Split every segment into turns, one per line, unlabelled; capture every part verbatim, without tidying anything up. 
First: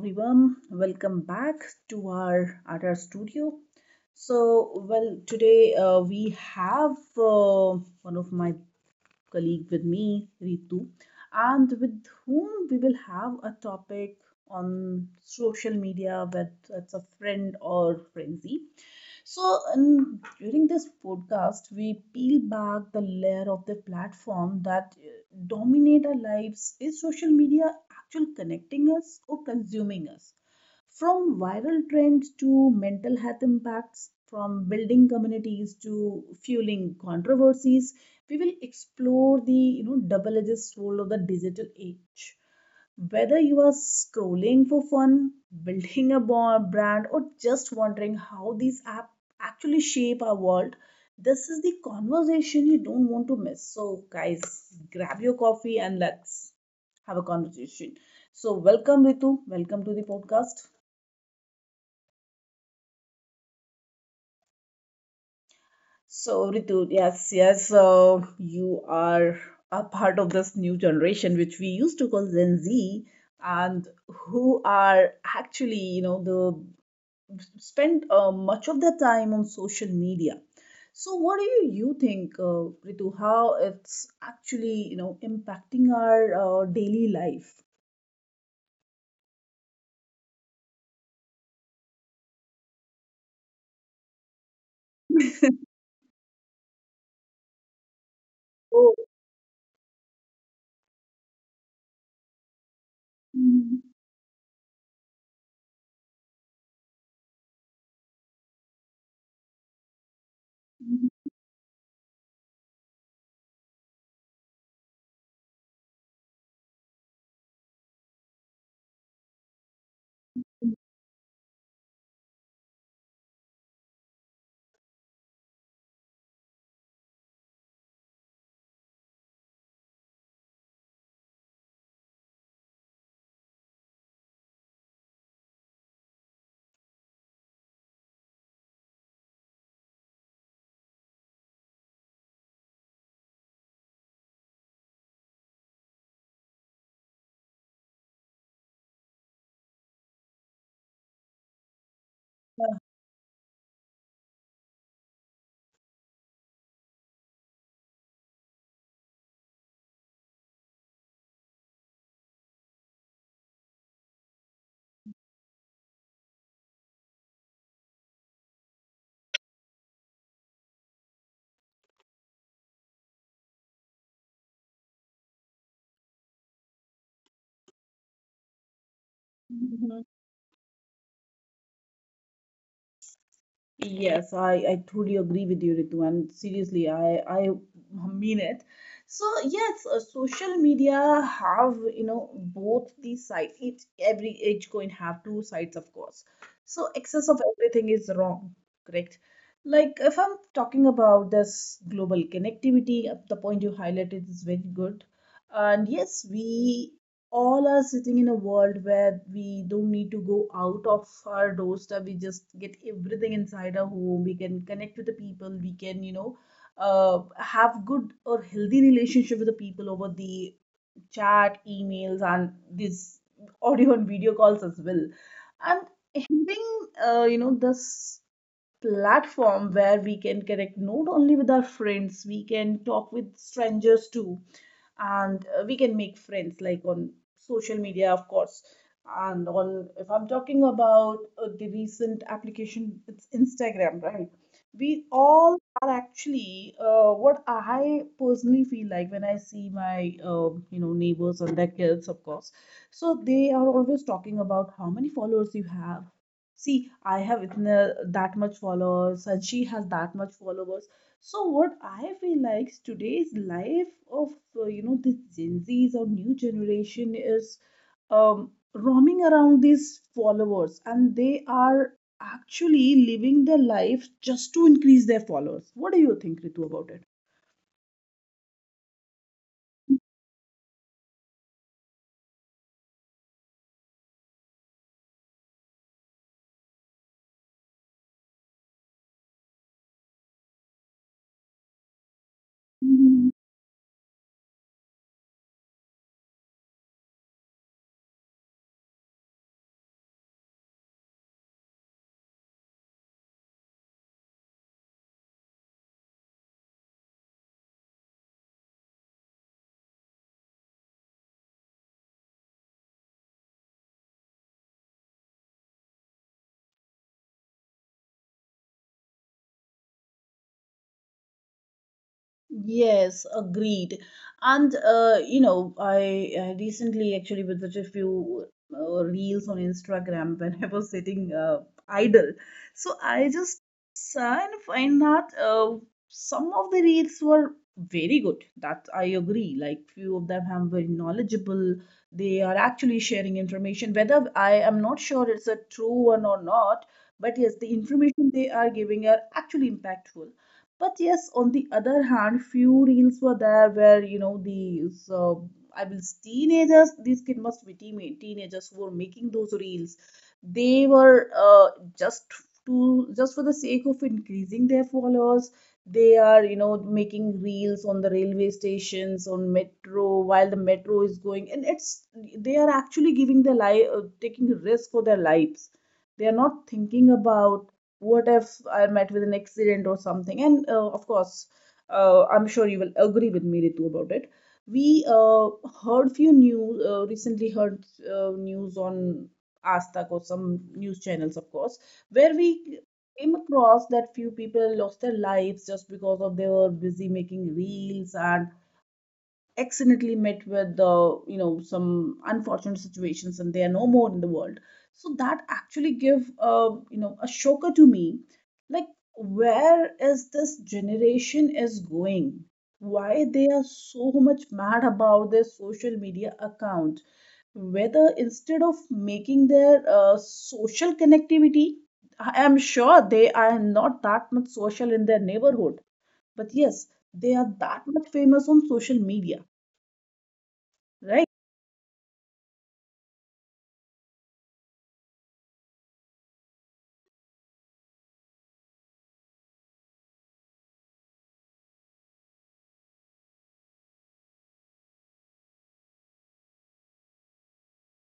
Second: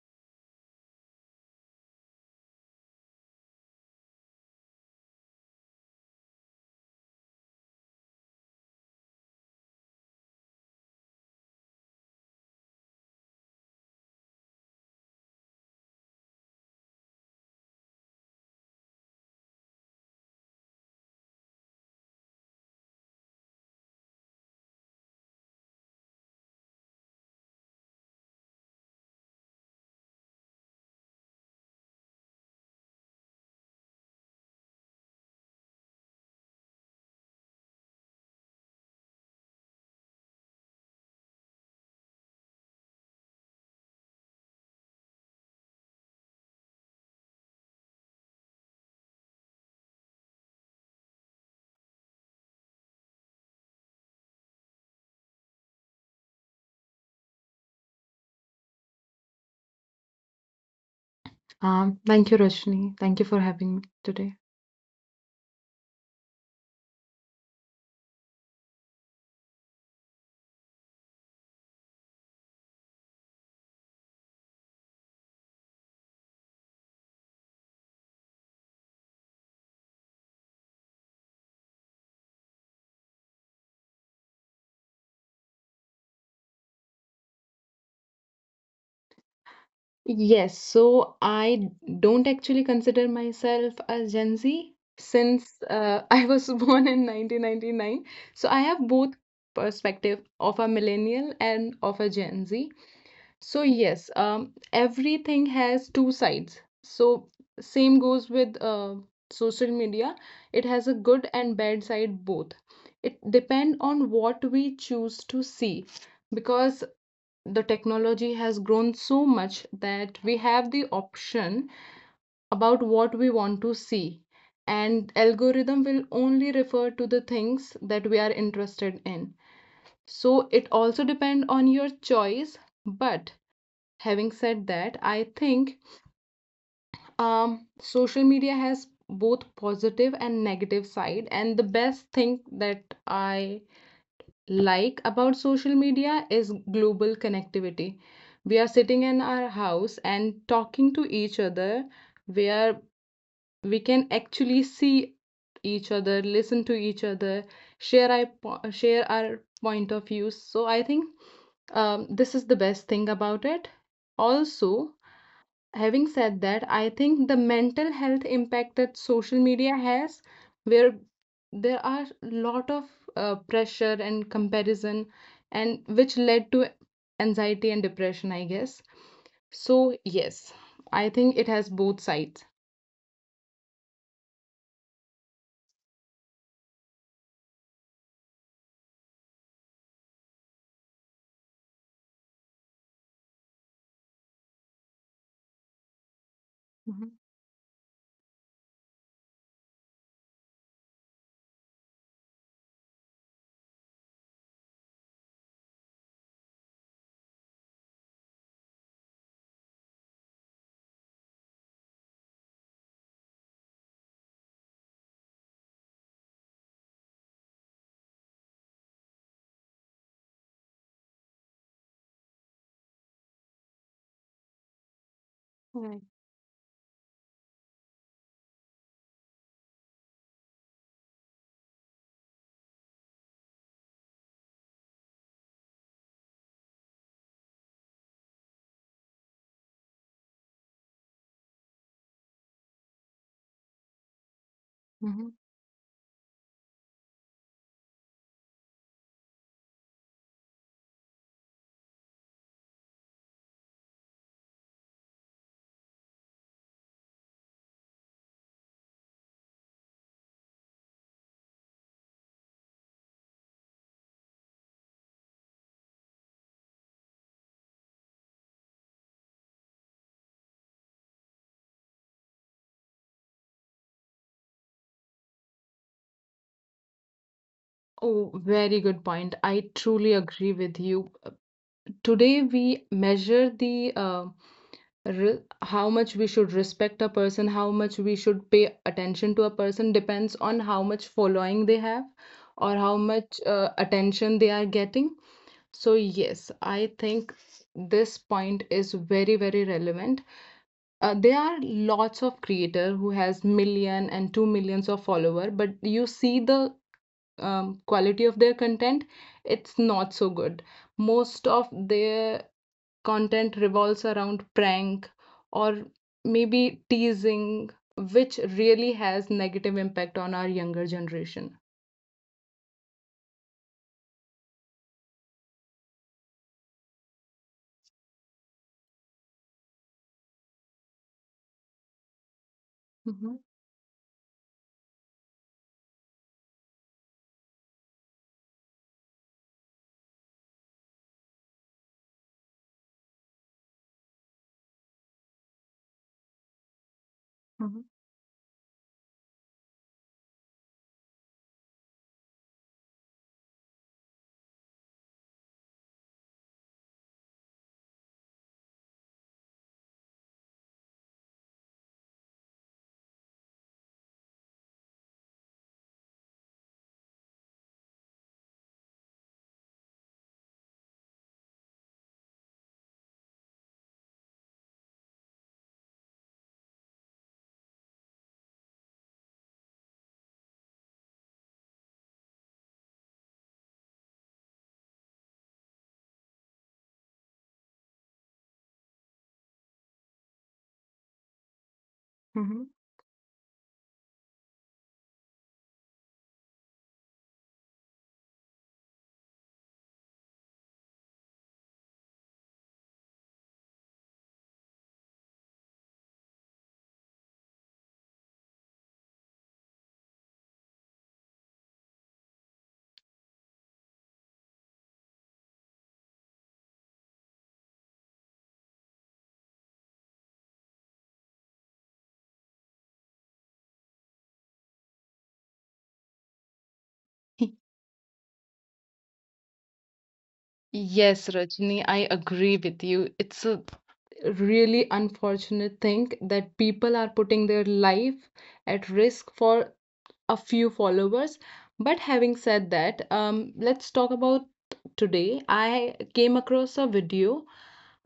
everyone, welcome back to our at studio. So, well, today uh, we have uh, one of my colleague with me, Ritu, and with whom we will have a topic on social media, whether it's a friend or frenzy. So, um, during this podcast, we peel back the layer of the platform that uh, dominate our lives. Is social media actually connecting us or consuming us? From viral trends to mental health impacts, from building communities to fueling controversies, we will explore the you know double-edged sword of the digital age. Whether you are scrolling for fun, building a bo- brand, or just wondering how these apps actually shape our world, this is the conversation you don't want to miss. So, guys, grab your coffee and let's have a conversation. So, welcome, Ritu. Welcome to the podcast.
Um, thank you, Roshni. Thank you for having me today.
So, Ritu, yes, yes, uh, you are a part of this new generation, which we used to call Gen Z, and who are actually, you know, the spend uh, much of their time on social media. So, what do you, you think, uh, Ritu, how it's actually you know impacting our uh, daily life?
Yes, so I don't actually consider myself a Gen Z since uh, I was born in nineteen ninety-nine. So I have
Oh.
both perspective of a millennial and of a Gen Z. So yes, um, everything has two sides. So same goes with uh, social media. It has a good and bad side both. It depend on what we choose to see because the technology has grown so much that we have the option about what we want to see, and algorithm will only refer to the things that we are interested in, so it also depend on your choice. But having said that, I think um, social media has both positive and negative side, and the best thing that I like about social media is global connectivity. We are sitting in our house and talking to each other, where we can actually see each other, listen to each other, share our, po- share our point of views. So I think um, this is the best thing about it. Also, having said that, I think the mental health impact that social media has, where there are a lot of uh, pressure and comparison, and which led to anxiety and depression, I guess. So
Mhm.
yes, I think it has both sides.
Yes, I, I totally agree with you, Ritu, and seriously, I, I mean it. So yes, uh, social media have, you know, both the sides. Each every each coin have two sides, of course. So
Hmm.
excess of everything is wrong, correct? Like if I'm talking about this global connectivity, uh, the point you highlighted is very good. And yes, we all are sitting in a world where we don't need to go out of our doorstep. We just get everything inside our home. We can connect with the people. We can, you know, uh, have good or healthy relationship with the people over the chat, emails, and this audio and video calls as well. And
Right.
having, uh, you know, this platform where we can connect not only with our friends, we can talk with strangers too, and uh, we can make friends like on social media, of course. And on, if I'm talking about uh, the recent application, it's Instagram, right? We
Hmm.
all are actually uh, what I personally feel like when I see my uh, you know neighbors and their kids, of course. So they are always talking about how many followers you have. See, I have itna, that much followers, and she has that much followers. So what I feel like today's life of uh, you know this Gen Zs or new generation is um, roaming around these followers, and they are actually living their life just to increase their followers. What do you think, Ritu, about it?
Oh, very good point. I truly agree with you. Uh, Today, we measure the uh, re- how much we should respect a person, how much we should pay attention to a person depends on how much following they have or how much uh, attention they are getting. So yes, I think this point is very, very relevant. Uh, there are lots of creator who has million and two millions of follower, but you see the um, quality of their content. It's not so good. Most of their content revolves around prank or maybe teasing, which really has negative impact on our younger generation.
Yes, agreed. And uh, you know, I, I recently actually visited a few uh, reels on Instagram when I was sitting uh, idle. So I
Mm-hmm.
just saw and find that uh, some of the reels were very good. That I agree. Like few of them have very knowledgeable. They are actually sharing information. Whether I am not sure it's a true one or not, but yes, the
Mm-hmm.
information they are giving are actually impactful. But yes, on the other hand, few reels were there where you know these uh, I will teenagers. These kids must be teen- teenagers who were making those reels. They were uh, just to just for the sake of increasing their followers. They are you know making reels on the railway stations, on metro while the metro is going, and it's they are actually giving their life, uh, taking risk for their lives. They are not thinking about what if I met with an accident or something? And uh, of course, uh, I'm sure you will agree with me, Ritu, about it. We uh, heard few news uh, recently heard uh, news on Astak or some news channels, of course, where
Mm-hmm.
we came across that few people lost their lives just because of they were busy making reels and accidentally met with uh, you know some unfortunate situations and they are no more in the world. So that actually give uh, you know a shocker to me, like where is this generation is going, why they are so much mad about their social media account, whether instead of making their uh, social connectivity, I am sure they are not that much social in their neighborhood, but yes, they are that much famous on social media, right?
Yes, Rajni, I agree with you. It's a really unfortunate thing that people are putting their life at risk for a few followers. But having said that, um, let's talk about today. I came across a video.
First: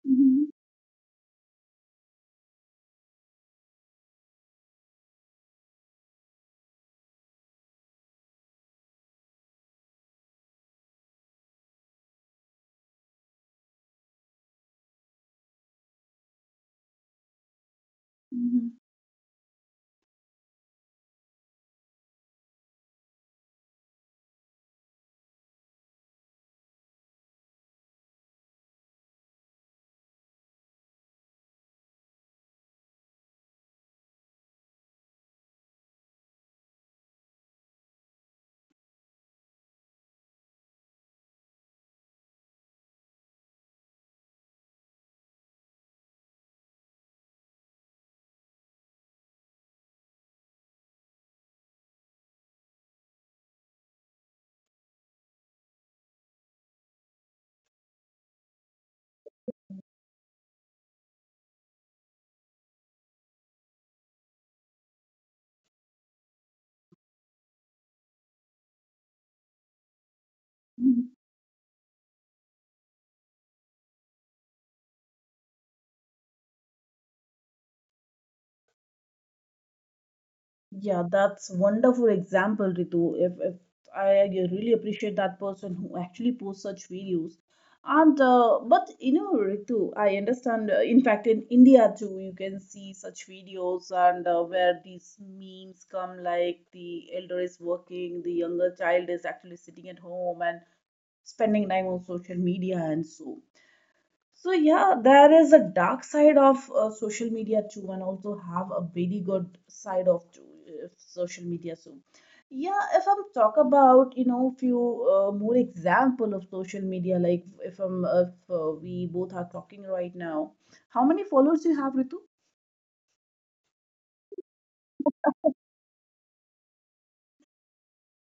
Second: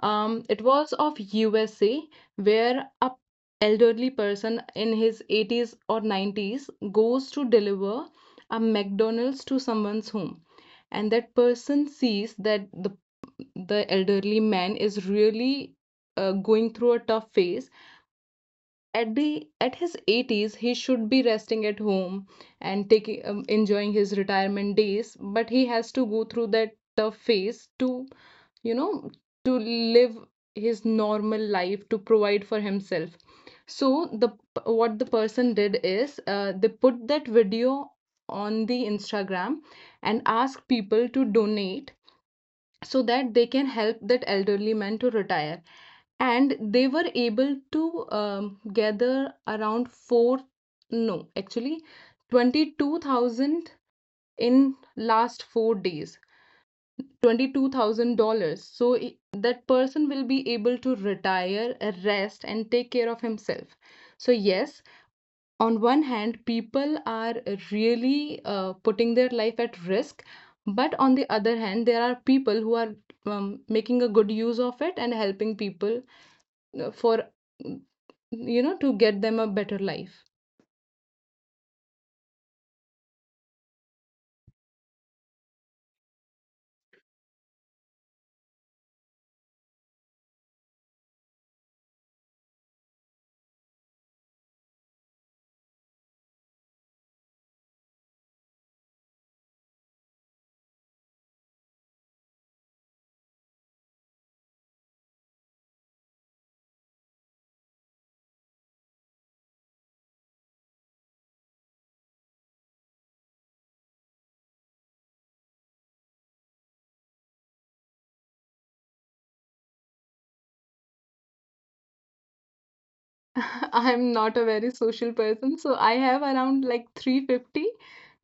Um,
Mhm,
it was of U S A, where a elderly person in his eighties or nineties goes to deliver a McDonald's to someone's home, and that person sees that the the elderly man is really uh, going through a tough phase.
mhm,
At the at his eighties he should be resting at home and taking um, enjoying his retirement days, but he has to go through that tough phase to you know to live his normal life, to provide for himself. So the what the person did is, uh, they put that video on the instagram and asked people to donate so that they can help that elderly man to retire. And they were able to um, gather around four, no, actually twenty-two thousand, in last four days, twenty-two thousand dollars. So that person will be able to retire, uh, rest, and take care of himself. So yes, on one hand people are really uh, putting their life at risk, but
mhm.
on the other hand there are people who are um, making a good use of it and helping people, uh, for, mm, you know to get them a better life.
Yeah, that's wonderful example, Ritu. If, if I really appreciate that person who actually posts such videos. And uh, but you know, Ritu, I understand. Uh, in fact, in India too, you can see such videos and uh, where these memes come, like the elder is working, the younger child is actually sitting at home and spending time on social media and so. So yeah, there is a dark side of uh, social media too, and also have a very good side of too, uh, social media too. Yeah, if I'm talk about you know few uh, more example of social media, like if I'm if uh, we both are talking right now, how many followers you have, Ritu?
I'm not a very social person, so I have around like three hundred fifty.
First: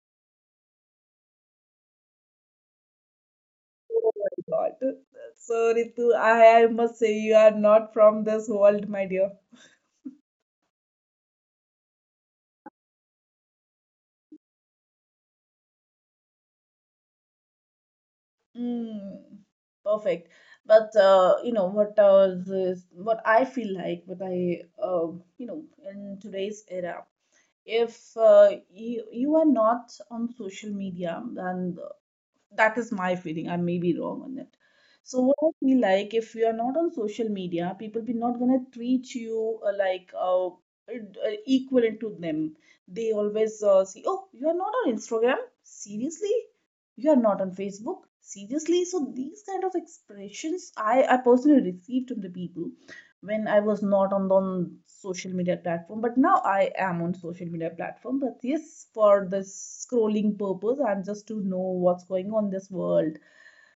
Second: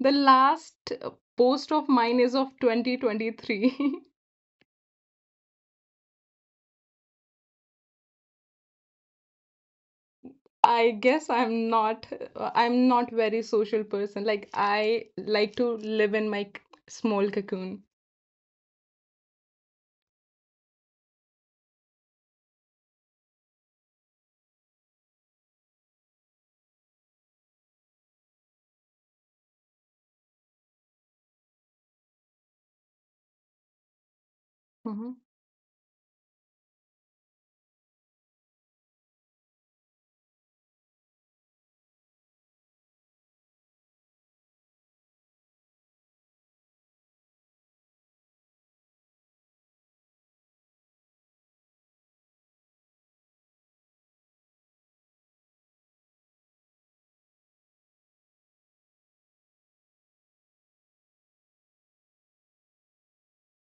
The last uh, post of mine is of twenty twenty-three.
Oh my God. So Ritu, I, I must say you are not from this world, my dear.
I guess I'm not I'm not very social person. Like I like to live in my c- small cocoon.
Mm, perfect. But uh, you know what uh, this, what I feel like what I uh, you know in today's era, if uh, you you are not on social media, then that is my feeling. I may be wrong on it. So
Hmm.
what I feel like if you are not on social media, people be not gonna treat you uh, like uh, uh, equivalent to them. They always uh, see, oh, you are not on Instagram? Seriously? You are not on Facebook? Seriously? So these kind of expressions i i personally received from the people when I was not on the on social media platform, but now I am on social media platform, but yes, for the scrolling purpose and just to know what's going on in this world.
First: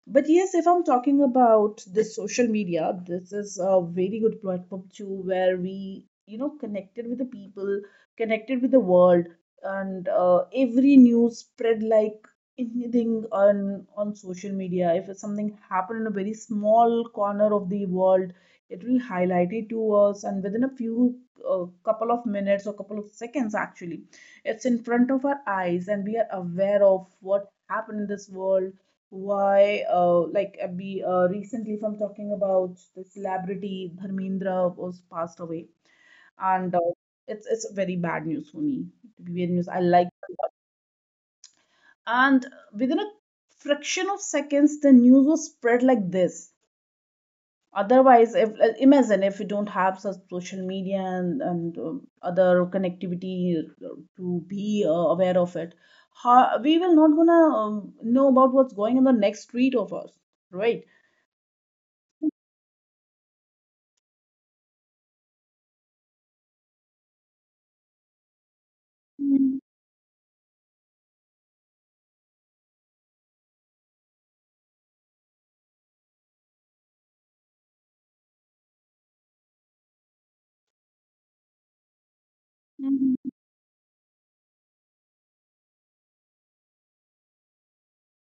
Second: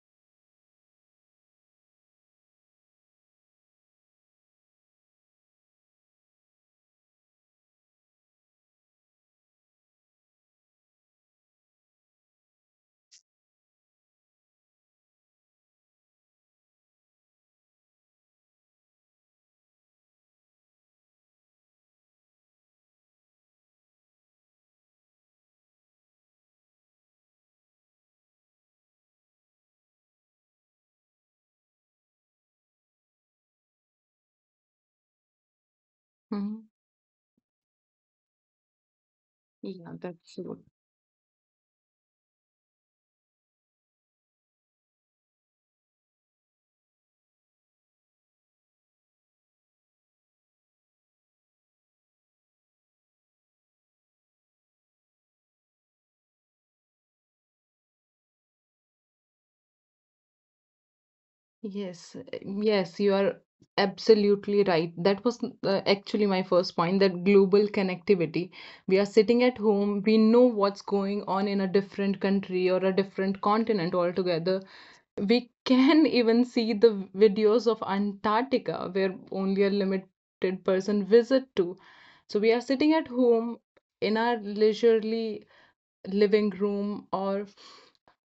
But yes, if I'm talking about this social media, this is a very good platform too, where we, you know, connected with the people, connected with the world, and uh, every news spread like anything on on social media. If something happened in a very small corner of the world, it will highlight it to us, and within a few uh, couple of minutes or couple of seconds, actually, it's in front of our eyes, and we are aware of what happened in this world. Why, uh, like uh, we uh, recently, if I'm talking about the celebrity Dharmendra was passed away,
Hmm.
and uh, it's it's very bad news for me. To be very news, I
Yeah,
like her a
that's
lot.
good.
And within a fraction of seconds, the news was spread like this. Otherwise, if uh, imagine if we don't have such social media and, and um, other connectivity uh, to be uh, aware of it, how, we will not gonna um, know about what's going on the next street of us, right?
Yes, uh, yes, you are absolutely right. That was uh, actually my first point, that global connectivity. We are sitting at
Mhm,
home, we know what's going on in a different country or a different continent altogether. We can even see the videos of Antarctica, where only a limited person visit to. So we are sitting at
mhm.
home, in our leisurely living room, or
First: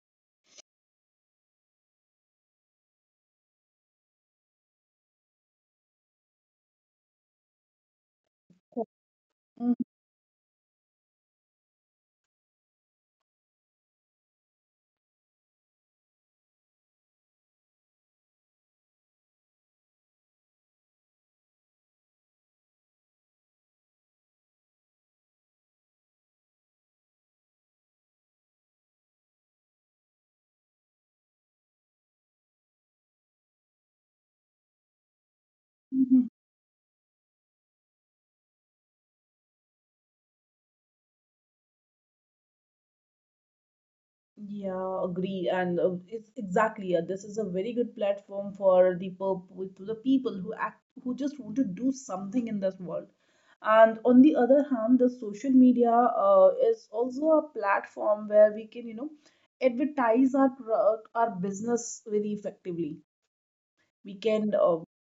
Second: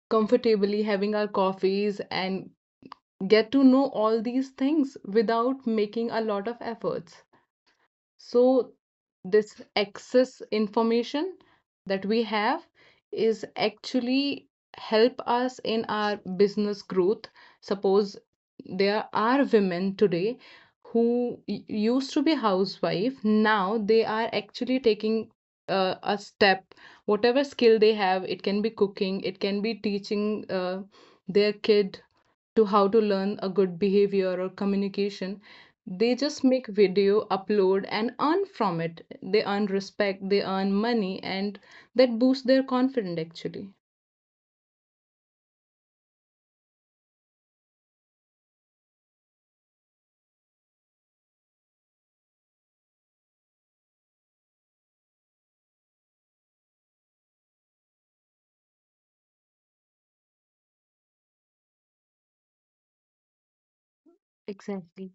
comfortably having our coffees, and get to know all these things without making a lot of efforts. So this
Mhm,
excess information that we have is actually help us in our business growth. Suppose there are women today who used to be housewife, now they are actually taking uh, a step, whatever skill they have. It can be cooking, it can be teaching uh, their kid to how to learn a good behavior or communication. They
mhm.
just make video, upload, and earn from it. They earn respect, they earn money, and that boosts their confidence, actually.
Yeah, agree. And uh, it's exactly, uh, this is a very good platform for the purple, to the people who act, who just want to do something in this world. And on the other hand, the social media uh, is also a platform where we can, you know, advertise our product, our business very effectively. We can uh,
Exactly.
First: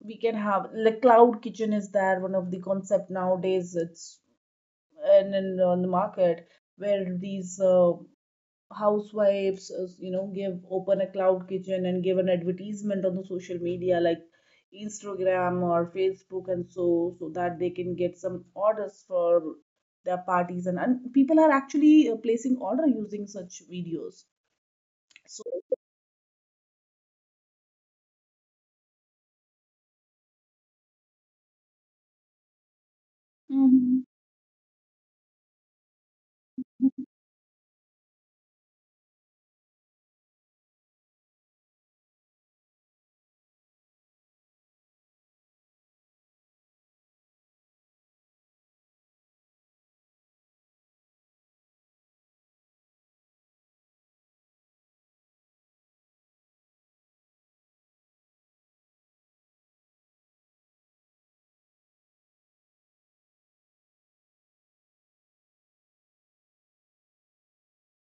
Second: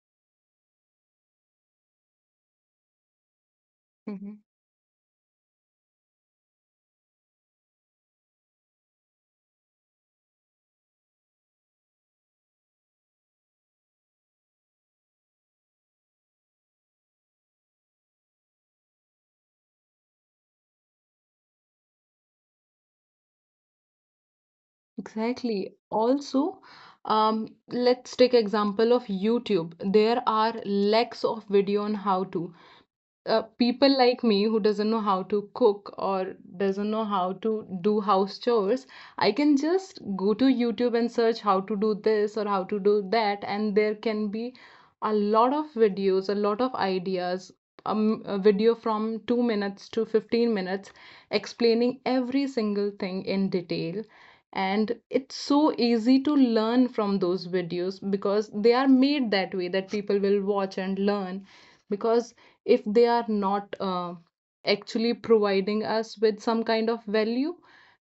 we can have like cloud kitchen is there, one of the concept nowadays. It's
Hmm.
and in on the market where these uh, housewives uh, you know give open a cloud kitchen and give an advertisement on the social media like Instagram or Facebook and so so that they can get some orders for their parties and, and people are actually uh, placing order using such videos so.
Exactly. Also, um, let's take example of YouTube. There are lakhs of video on how to. Uh, people
Mhm.
like me who doesn't know how to cook or doesn't know how to do house chores, I can just go to youtube and search how to do this or how to do that, and there can be a lot of videos, a lot of ideas, um, a video from two minutes to fifteen minutes, explaining every single thing in detail. And it's so easy to learn from those videos because they are made that way that people will watch and learn, because if they are not uh, actually providing us with some kind of value,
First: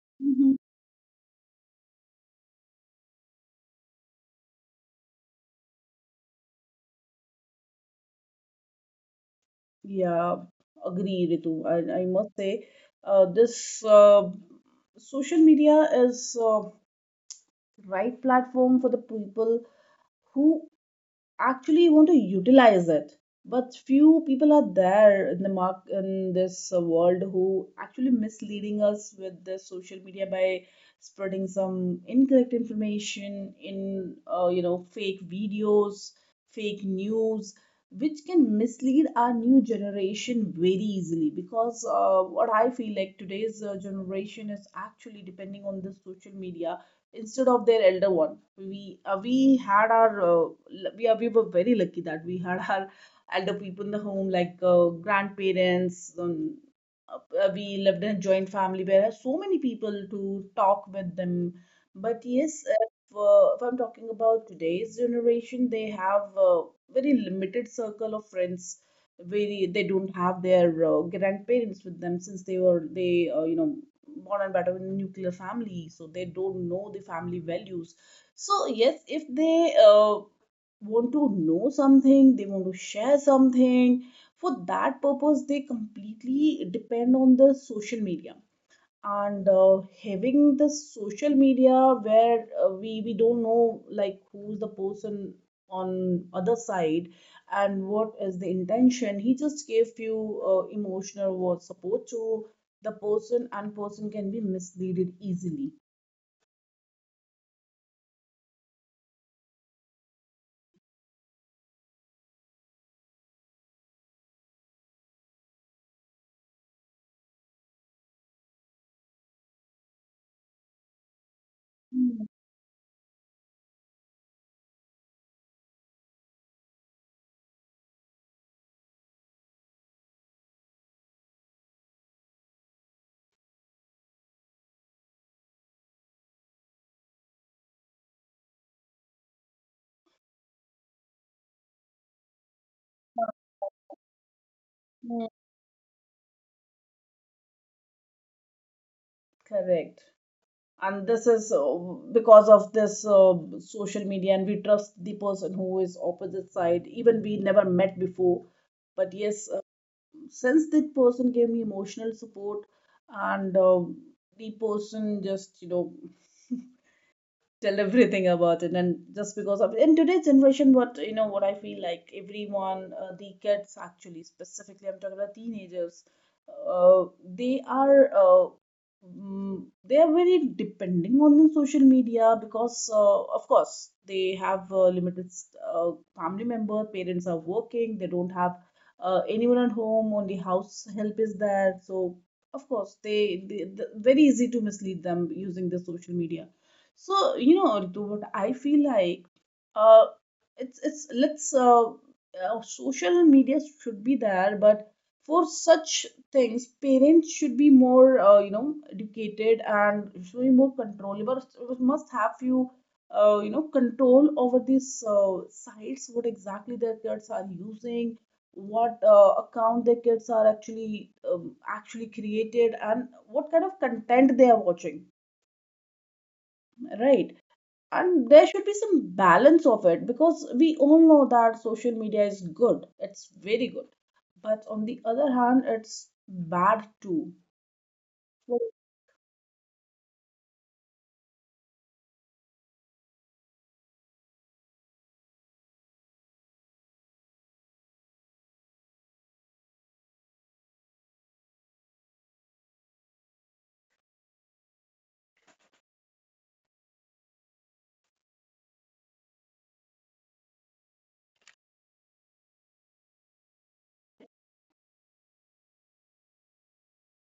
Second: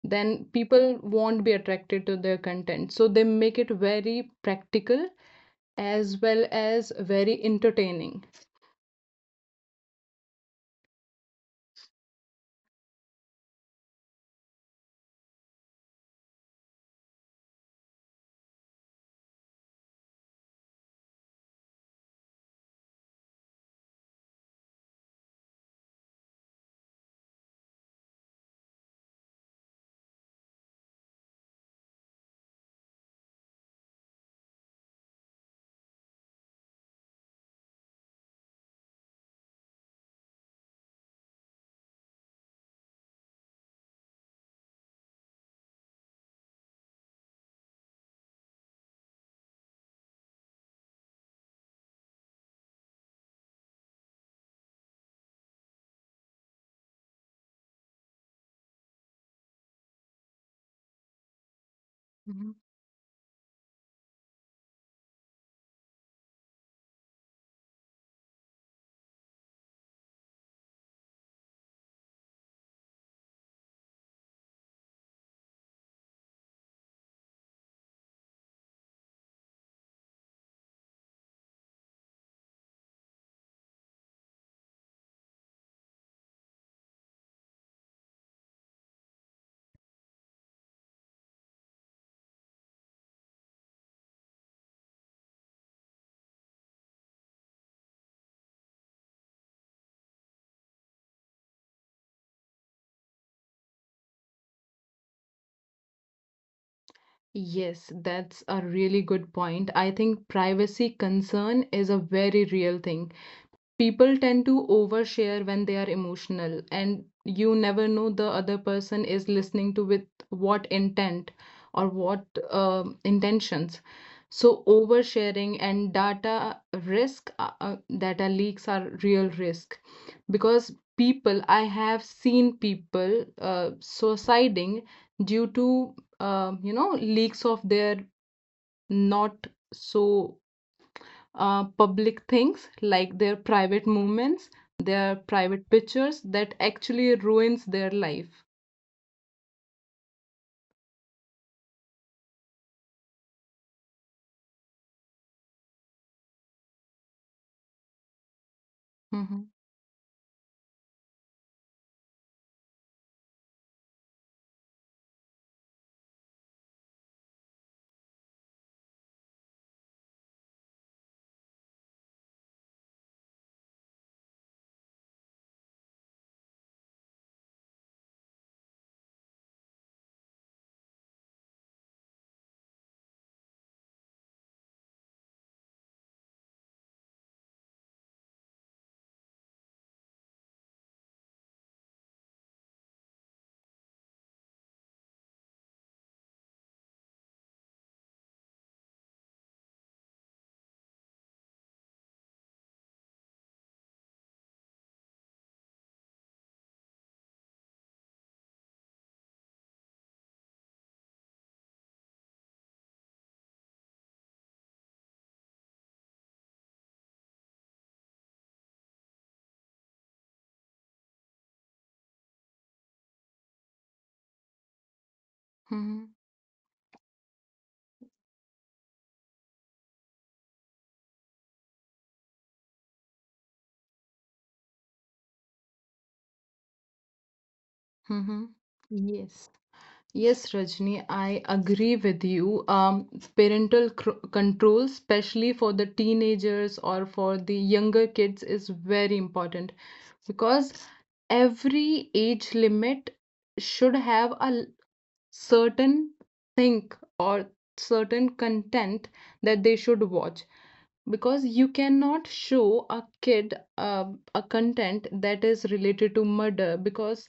then
Mhm.
people won't be attracted to their content. So they make it very practical as well as very entertaining.
Yeah, agree, Ritu, I, I must say uh, this uh, social media is uh, the right platform for the people who actually want to utilize it. But few people are there in the mark in this uh, world who actually misleading us with the social media by spreading some incorrect information in uh, you know fake videos, fake news, which can mislead our new generation very easily because uh, what I feel like today's uh, generation is actually depending on the social media instead of their elder one. we uh, we had our uh, l- we, are, we were very lucky that we had our elder people in the home, like uh, grandparents, um, uh, we lived in a joint family where I had so many people to talk with them. But
Mhm.
yes, if, uh, if I'm talking about today's generation, they have a very limited circle of friends. Very They don't have their uh, grandparents with them since they were they uh, you know born and brought up in a nuclear family, so they don't know the family values. So yes, if they uh, want to know something, they want to share something, for that purpose they completely depend on the social media. And uh, having the social media, where uh, we we don't know like who's the person on other side and what is the intention, he just gave you uh, emotional was support to the person, and person can be misleaded easily.
Yes, that's a really good point. I think privacy concern is a very real thing. People tend to overshare when they are emotional, and you never know the other person is listening to with what intent or
Mm,
what um intentions. So oversharing and data risk, uh, uh, data leaks are real risk because people I have seen people uh, suiciding due to, um, you know leaks of their not so uh, public things, like their private movements, their
mm.
private pictures that actually ruins their life.
Correct. And this is uh, because of this uh, social media, and we trust the person who is opposite side, even we never met before. But
Hmm.
yes, uh, since that person gave me emotional support and uh, the person just you know tell everything about it. And just because of in today's generation, what you know what I feel like everyone uh, the kids, actually specifically I'm talking about teenagers, uh, they are uh, mm, they are very depending on the social media because uh, of course they have uh, limited uh, family member, parents are working, they don't have uh, anyone at home, only house help is there. So of course they, they, they very easy to mislead them using the social media. So, you know, Ritu, what I feel like, uh, it's it's let's uh, uh, social media should be there, but for such things, parents should be more, uh, you know, educated and should be more controllable. Must have few, uh, you know, control over these uh, sites, what exactly their kids are using, what uh, account their kids are actually um, actually created, and what kind of content they are watching,
Hmm.
right? And there should be some balance of it, because we all know that social media is good, it's very good, but on the other hand it's bad too.
Hmm.
So,
Yes. Yes, Rajni, I agree with you. Um, parental cr control, especially for the teenagers or for the younger kids, is very important because every age limit should have a certain think or certain content that they should watch, because you cannot show a kid uh, a content that is related to murder, because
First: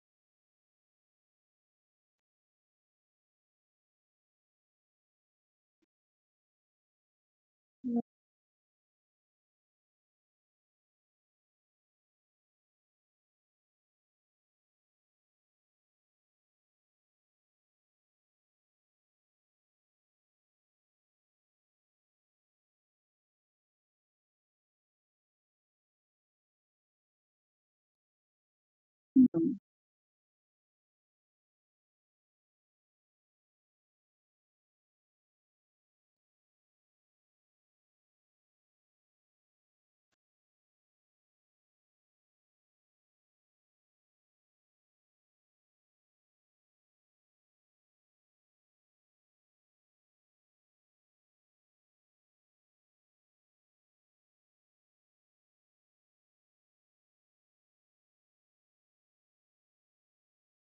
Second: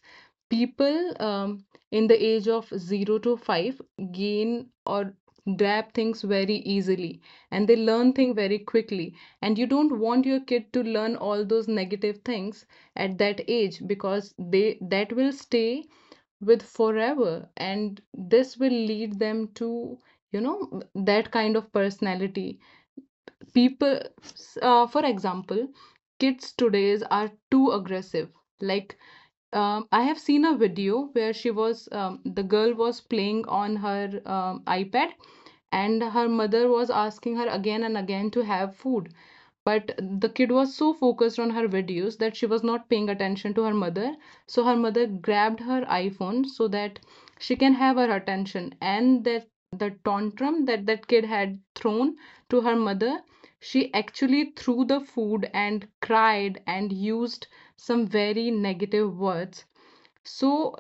people, um, in the age of zero to five, gain or grab things very easily, and they learn things very quickly, and you don't want your kid to learn all those negative things at that age, because they that will stay with forever, and this will lead them to you know that kind of personality. People, uh, for example, kids today's are too aggressive. Like, um, I have seen a video where she was, um, the girl was playing on her um, iPad, and her mother was asking her again and again to have food. But the kid was so focused on her videos that she was not paying attention to her mother. So her mother grabbed her iPhone so that she can have her attention. And that the tantrum that that kid had thrown to her mother, she actually threw the food and cried and used some very negative words. So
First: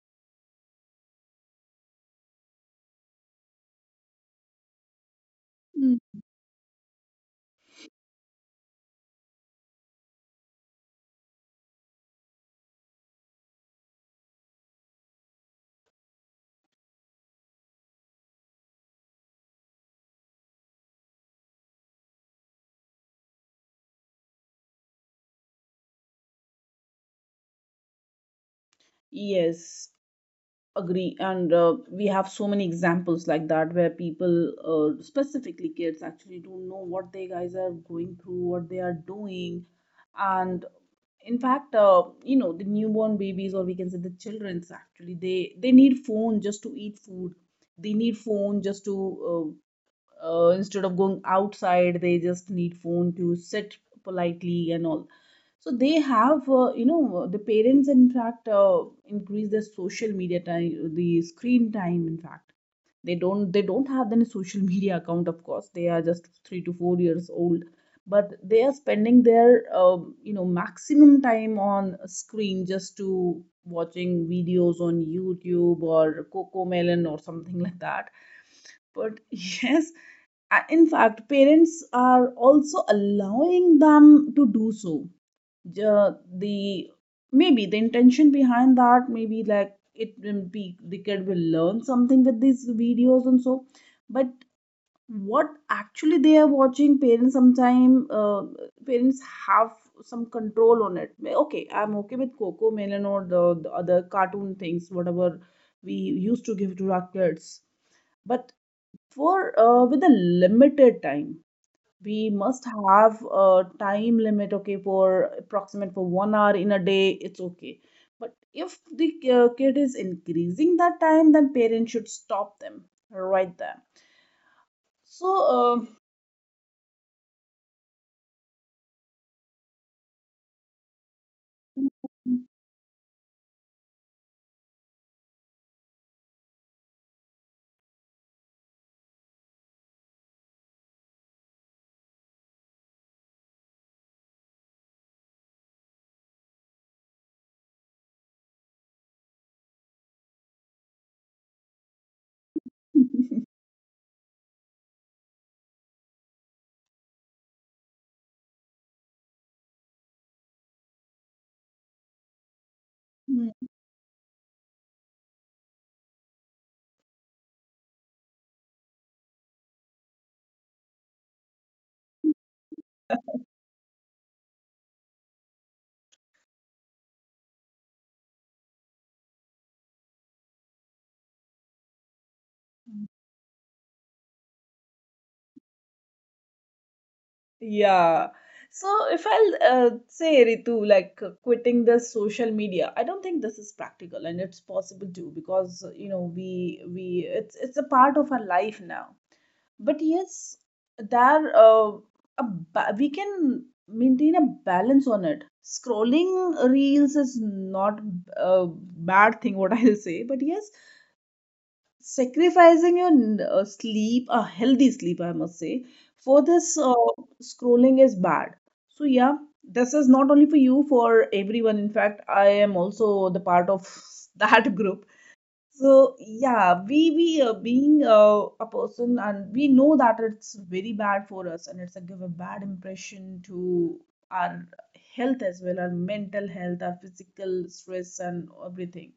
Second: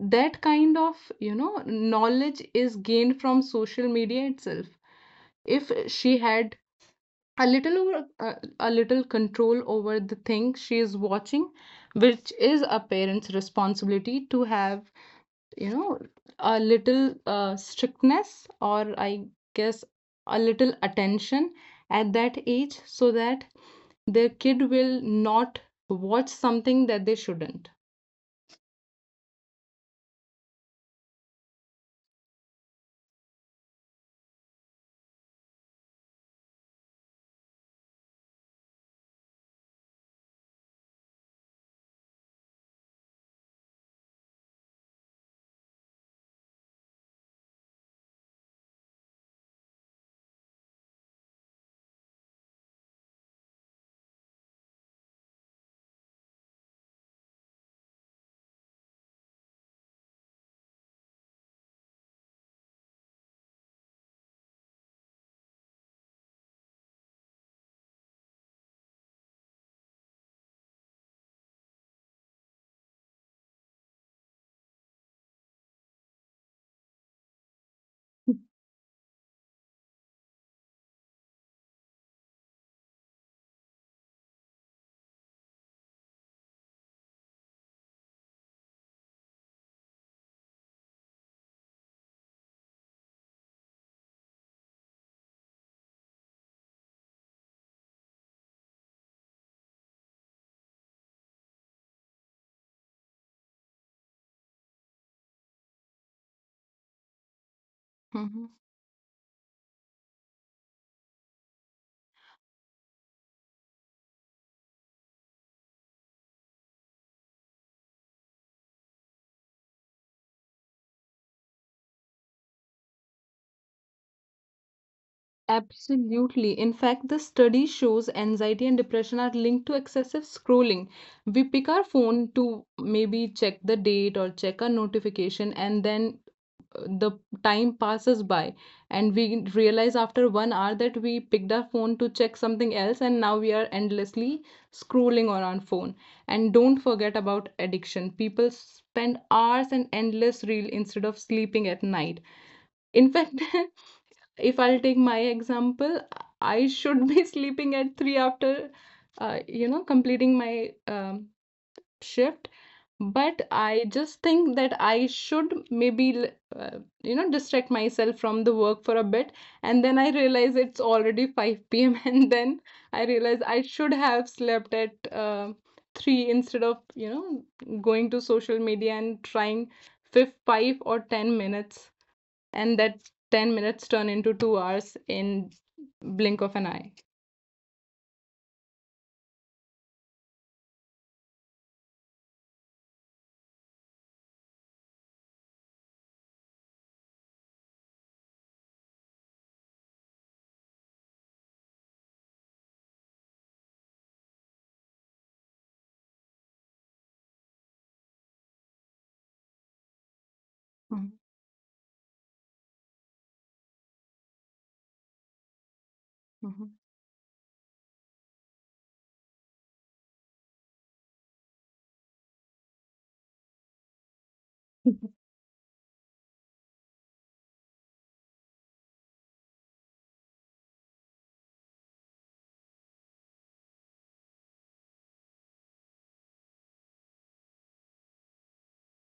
that kind of, you know knowledge is gained from social media itself. If she
mm,
had a little over uh, a little control over the thing she is watching, which is a parent's responsibility to have, you know a little uh, strictness, or I guess a little attention at that age, so that their kid will not watch something that they shouldn't.
yes, agree. And uh, we have so many examples like that where people, uh, specifically kids, actually don't know what they guys are going through, what they are doing. And in fact uh, you know, the newborn babies, or we can say the children's, actually they they need phone just to eat food, they need phone just to uh, uh, instead of going outside, they just need phone to sit politely and all. So they have, uh, you know, the parents in fact uh, increase their social media time, the screen time. In fact, they don't they don't have any social media account, of course they are just three to four years old, but they are spending their um, you know, maximum time on a screen just to watching videos on YouTube or Cocomelon or something like that. But yes, uh, in fact, parents are also allowing them to do so. Ju- the Maybe the intention behind that, maybe like it will be the kid will learn something with these videos and so. But what actually they are watching, parents sometime uh, parents have some control on it. Okay, I'm okay with Coco Melon or the, the other cartoon things, whatever we used to give to our kids,
Mhm.
but for uh, with a limited time, we must have a time limit, okay, for approximate for one hour in a day, it's okay. But if the uh, kid is increasing that time, then parents should stop them right there. So, um,
Absolutely. In fact, the study shows anxiety and depression are linked to excessive scrolling. We pick our phone to maybe check the date or check a notification, and then, uh, the time passes by, and we realize after one hour that we picked our phone to check something else, and now we are endlessly scrolling on our phone. And don't forget about addiction. People spend hours and endless reel instead of sleeping at night. In fact, if I'll take my example, I should be sleeping at three after, uh, you know, completing my um, shift. But I just think that I should maybe, uh, you know, distract myself from the work for a bit. And then I realize it's already five p m And then I realize I should have slept at uh, three instead of, you know, going to social media and trying fif- five or ten minutes, and that ten minutes turn into two hours in blink of an eye.
yeah. So if I'll uh, say Ritu, like uh, quitting the social media, I don't think this is practical and it's possible too, because uh, you know we we it's it's a part of our life now. But yes, there uh, a ba- we can maintain a balance on it. Scrolling reels is not a bad thing, what I'll say, but yes,
Mm-hmm.
sacrificing your n- uh, sleep, a healthy sleep I must say, for this
Mm-hmm.
uh, scrolling is bad. So yeah, this is not only for you, for everyone. In fact I am also the part of that group. So yeah, we we uh, being uh, a person, and we know that it's very bad for us and it's a give a bad impression to our health as well, our mental health, our physical stress and everything.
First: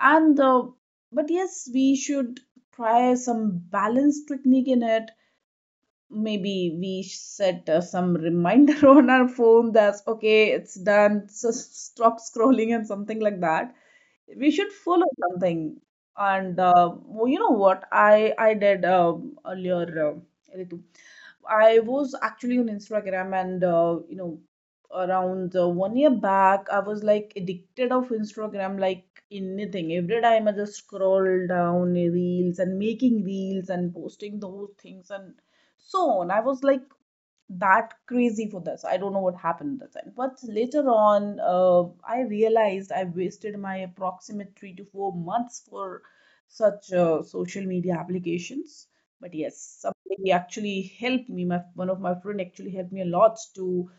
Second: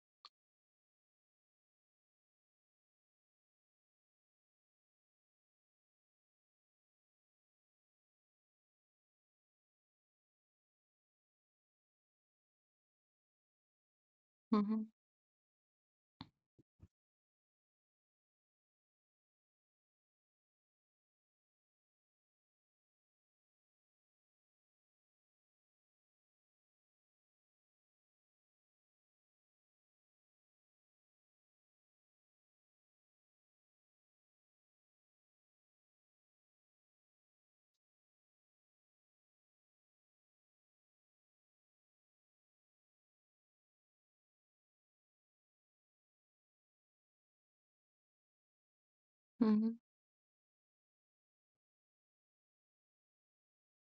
And uh, but yes, we should try some balance technique in it. Maybe we set uh, some reminder on our phone, that's okay, it's done, so stop scrolling and something like that. We should
Mm-hmm.
follow something. And uh, well, you know what I I did um earlier, uh, Ritu. I was actually on Instagram, and uh, you know around uh, one year back I was like addicted of Instagram like anything. Every time I just scroll down reels and making reels and posting those things and so on. I was like that crazy for this. I don't know what happened at that time. But later on, uh, I realized I wasted my approximate three to four months for such uh, social media applications. But
Mm-hmm.
yes, somebody actually helped me. My one of my friend actually helped me a lot to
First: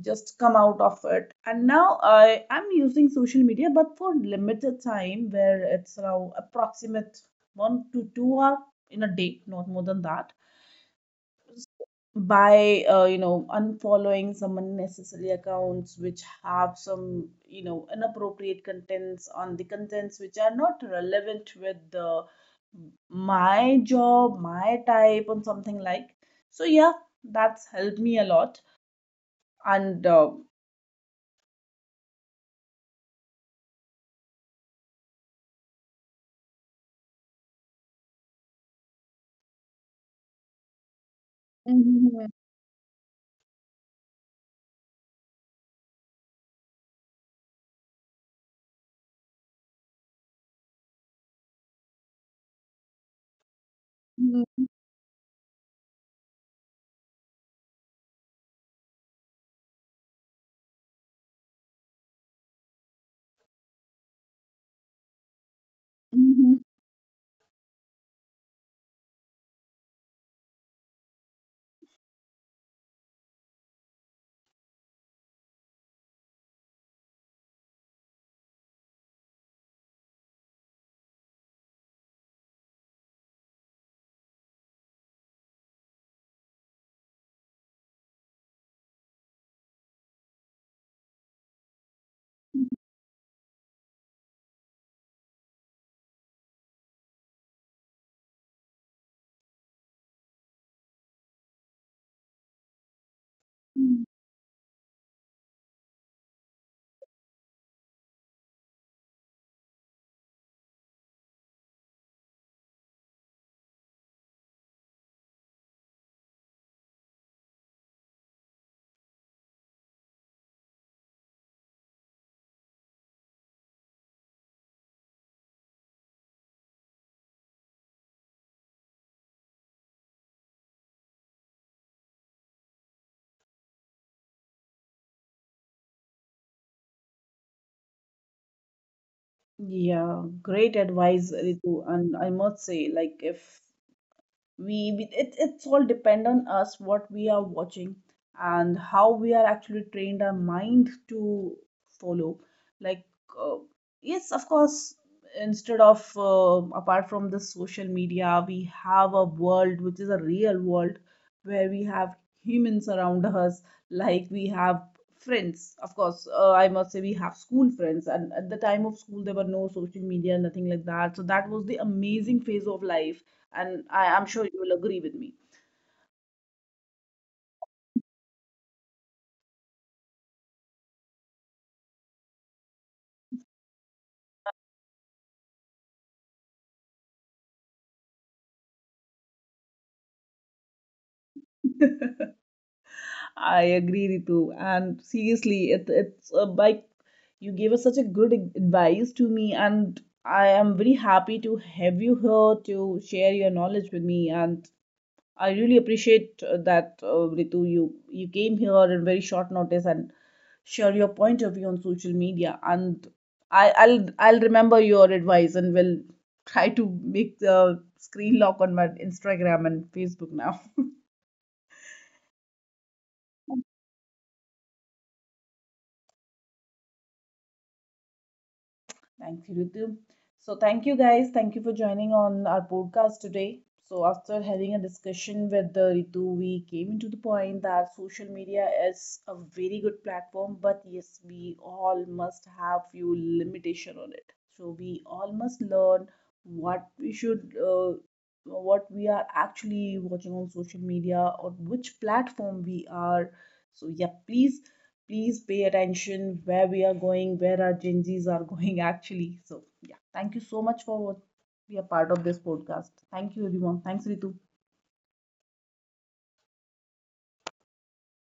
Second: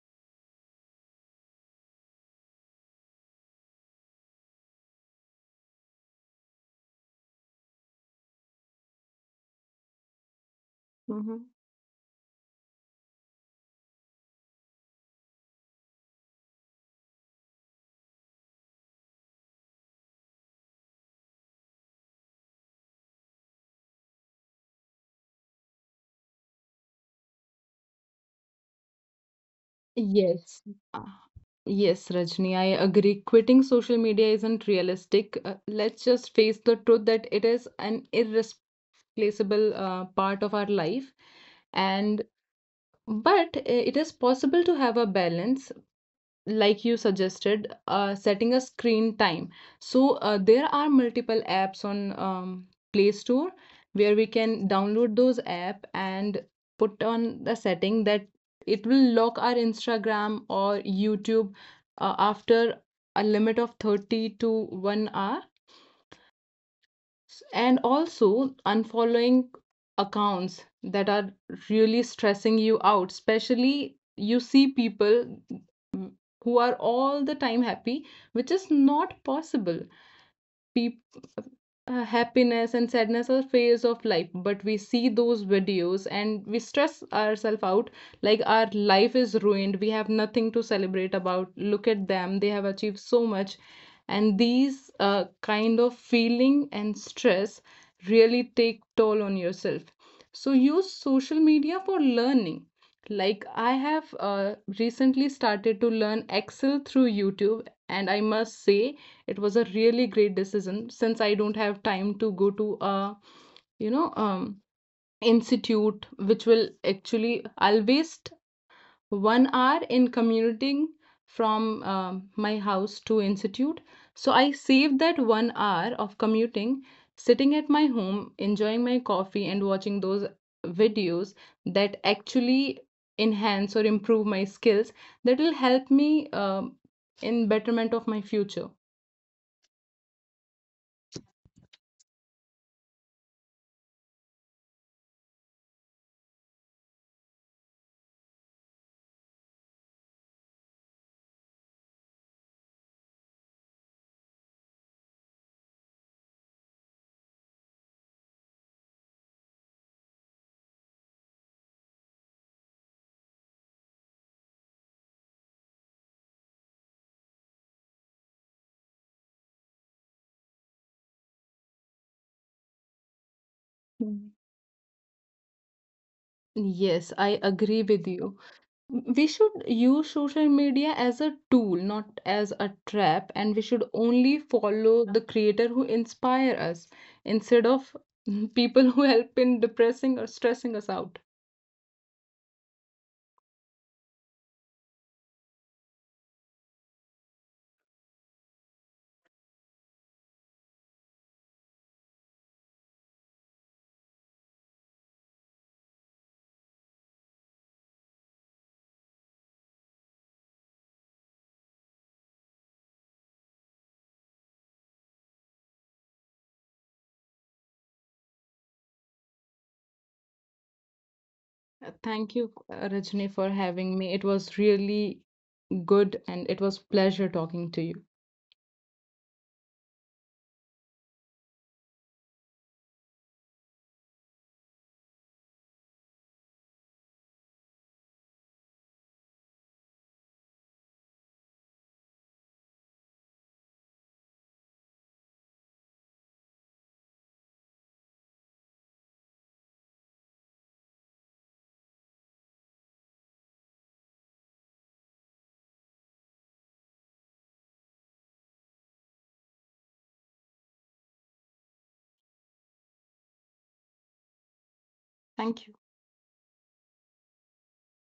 just come out of it. And now I am using social media, but for limited time, where it's around approximate one to two hour in a day, not more than that.
Mm-hmm.
By uh, you know unfollowing some unnecessary accounts which have some you know inappropriate contents, on the contents which are not relevant with the my job, my type, and something like. So yeah, that's helped me a lot. And uh,
Yes. Ah, yes, Rajni, I agree. Quitting social media isn't realistic. Uh, let's just face the truth, that it is an irreplaceable uh, part of our life. And
Mhm,
but uh, it is possible to have a balance, like you suggested, uh, setting a screen time. So uh, there are multiple apps on, um, play store, where we can
mhm,
download those app and put on the setting that it will lock our instagram or youtube uh, after a limit of thirty to one hour.
mhm,
S- And also unfollowing accounts that are really stressing you out, especially you see people, mm, who are all the time happy, which is not possible. Peop uh, Happiness and sadness are phase of life, but we see those videos and we stress ourselves out, like our life is ruined, we have nothing to celebrate about. Look at them, they have achieved so much. And these uh, kind of feeling and stress really take toll on yourself. So use social media for learning. Like I
mhm.
have uh, recently started to learn excel through youtube, and I must say it was a really great decision, since I don't have time to go to a, you know um, institute, which will actually I'll waste one hour in commuting from, um, my house to institute. So I saved that one hour of commuting, sitting at my home, enjoying my coffee and watching those videos that actually enhance or improve my skills, that will help me um in betterment of my future.
yeah, great advice, Ritu. And I must say, like if we we- it, it's all depend on us what we are watching and how we are actually trained our mind to follow, like uh, yes of course, instead of uh, apart from the social media, we have a world which is a real world, where we have humans around us, like we have friends. Of course uh, I must say we have school friends, and at the time of school there were no social media, nothing like that, so that was the amazing phase of life. And I, I'm sure you will agree with me.
Yes, I agree with you. We should use social media as a tool, not as a trap, and we should only follow the creator who inspire us, instead of people who help in depressing or stressing us out.
I agree, Ritu. And seriously, it, it's uh, like you gave us such a good ad- advice to me, and I am very happy to have you here to share your knowledge with me. And I really appreciate uh, that, uh, Ritu. You you came here in very short notice and share your point of view on social media. And I, I'll I'll remember your advice and will try to make the screen lock on my Instagram and Facebook now.
Uh, Thank you, uh, Rajni, for having me. It was really good, and it was pleasure talking to you.
Thanks, Ritu. So, thank you guys. Thank you for joining on our podcast today. So, after having a discussion with the Ritu, we came into the point that social media is a very good platform, but yes, we all must have few limitation on it. So, we all must learn what we should, uh, what we are actually watching on social media or which platform we are. So yeah, please please pay attention where we are going, where our Gen Z's are going actually. So yeah, thank you so much for what- be a part of this podcast. Thank you everyone. Thanks Ritu.
Thank you.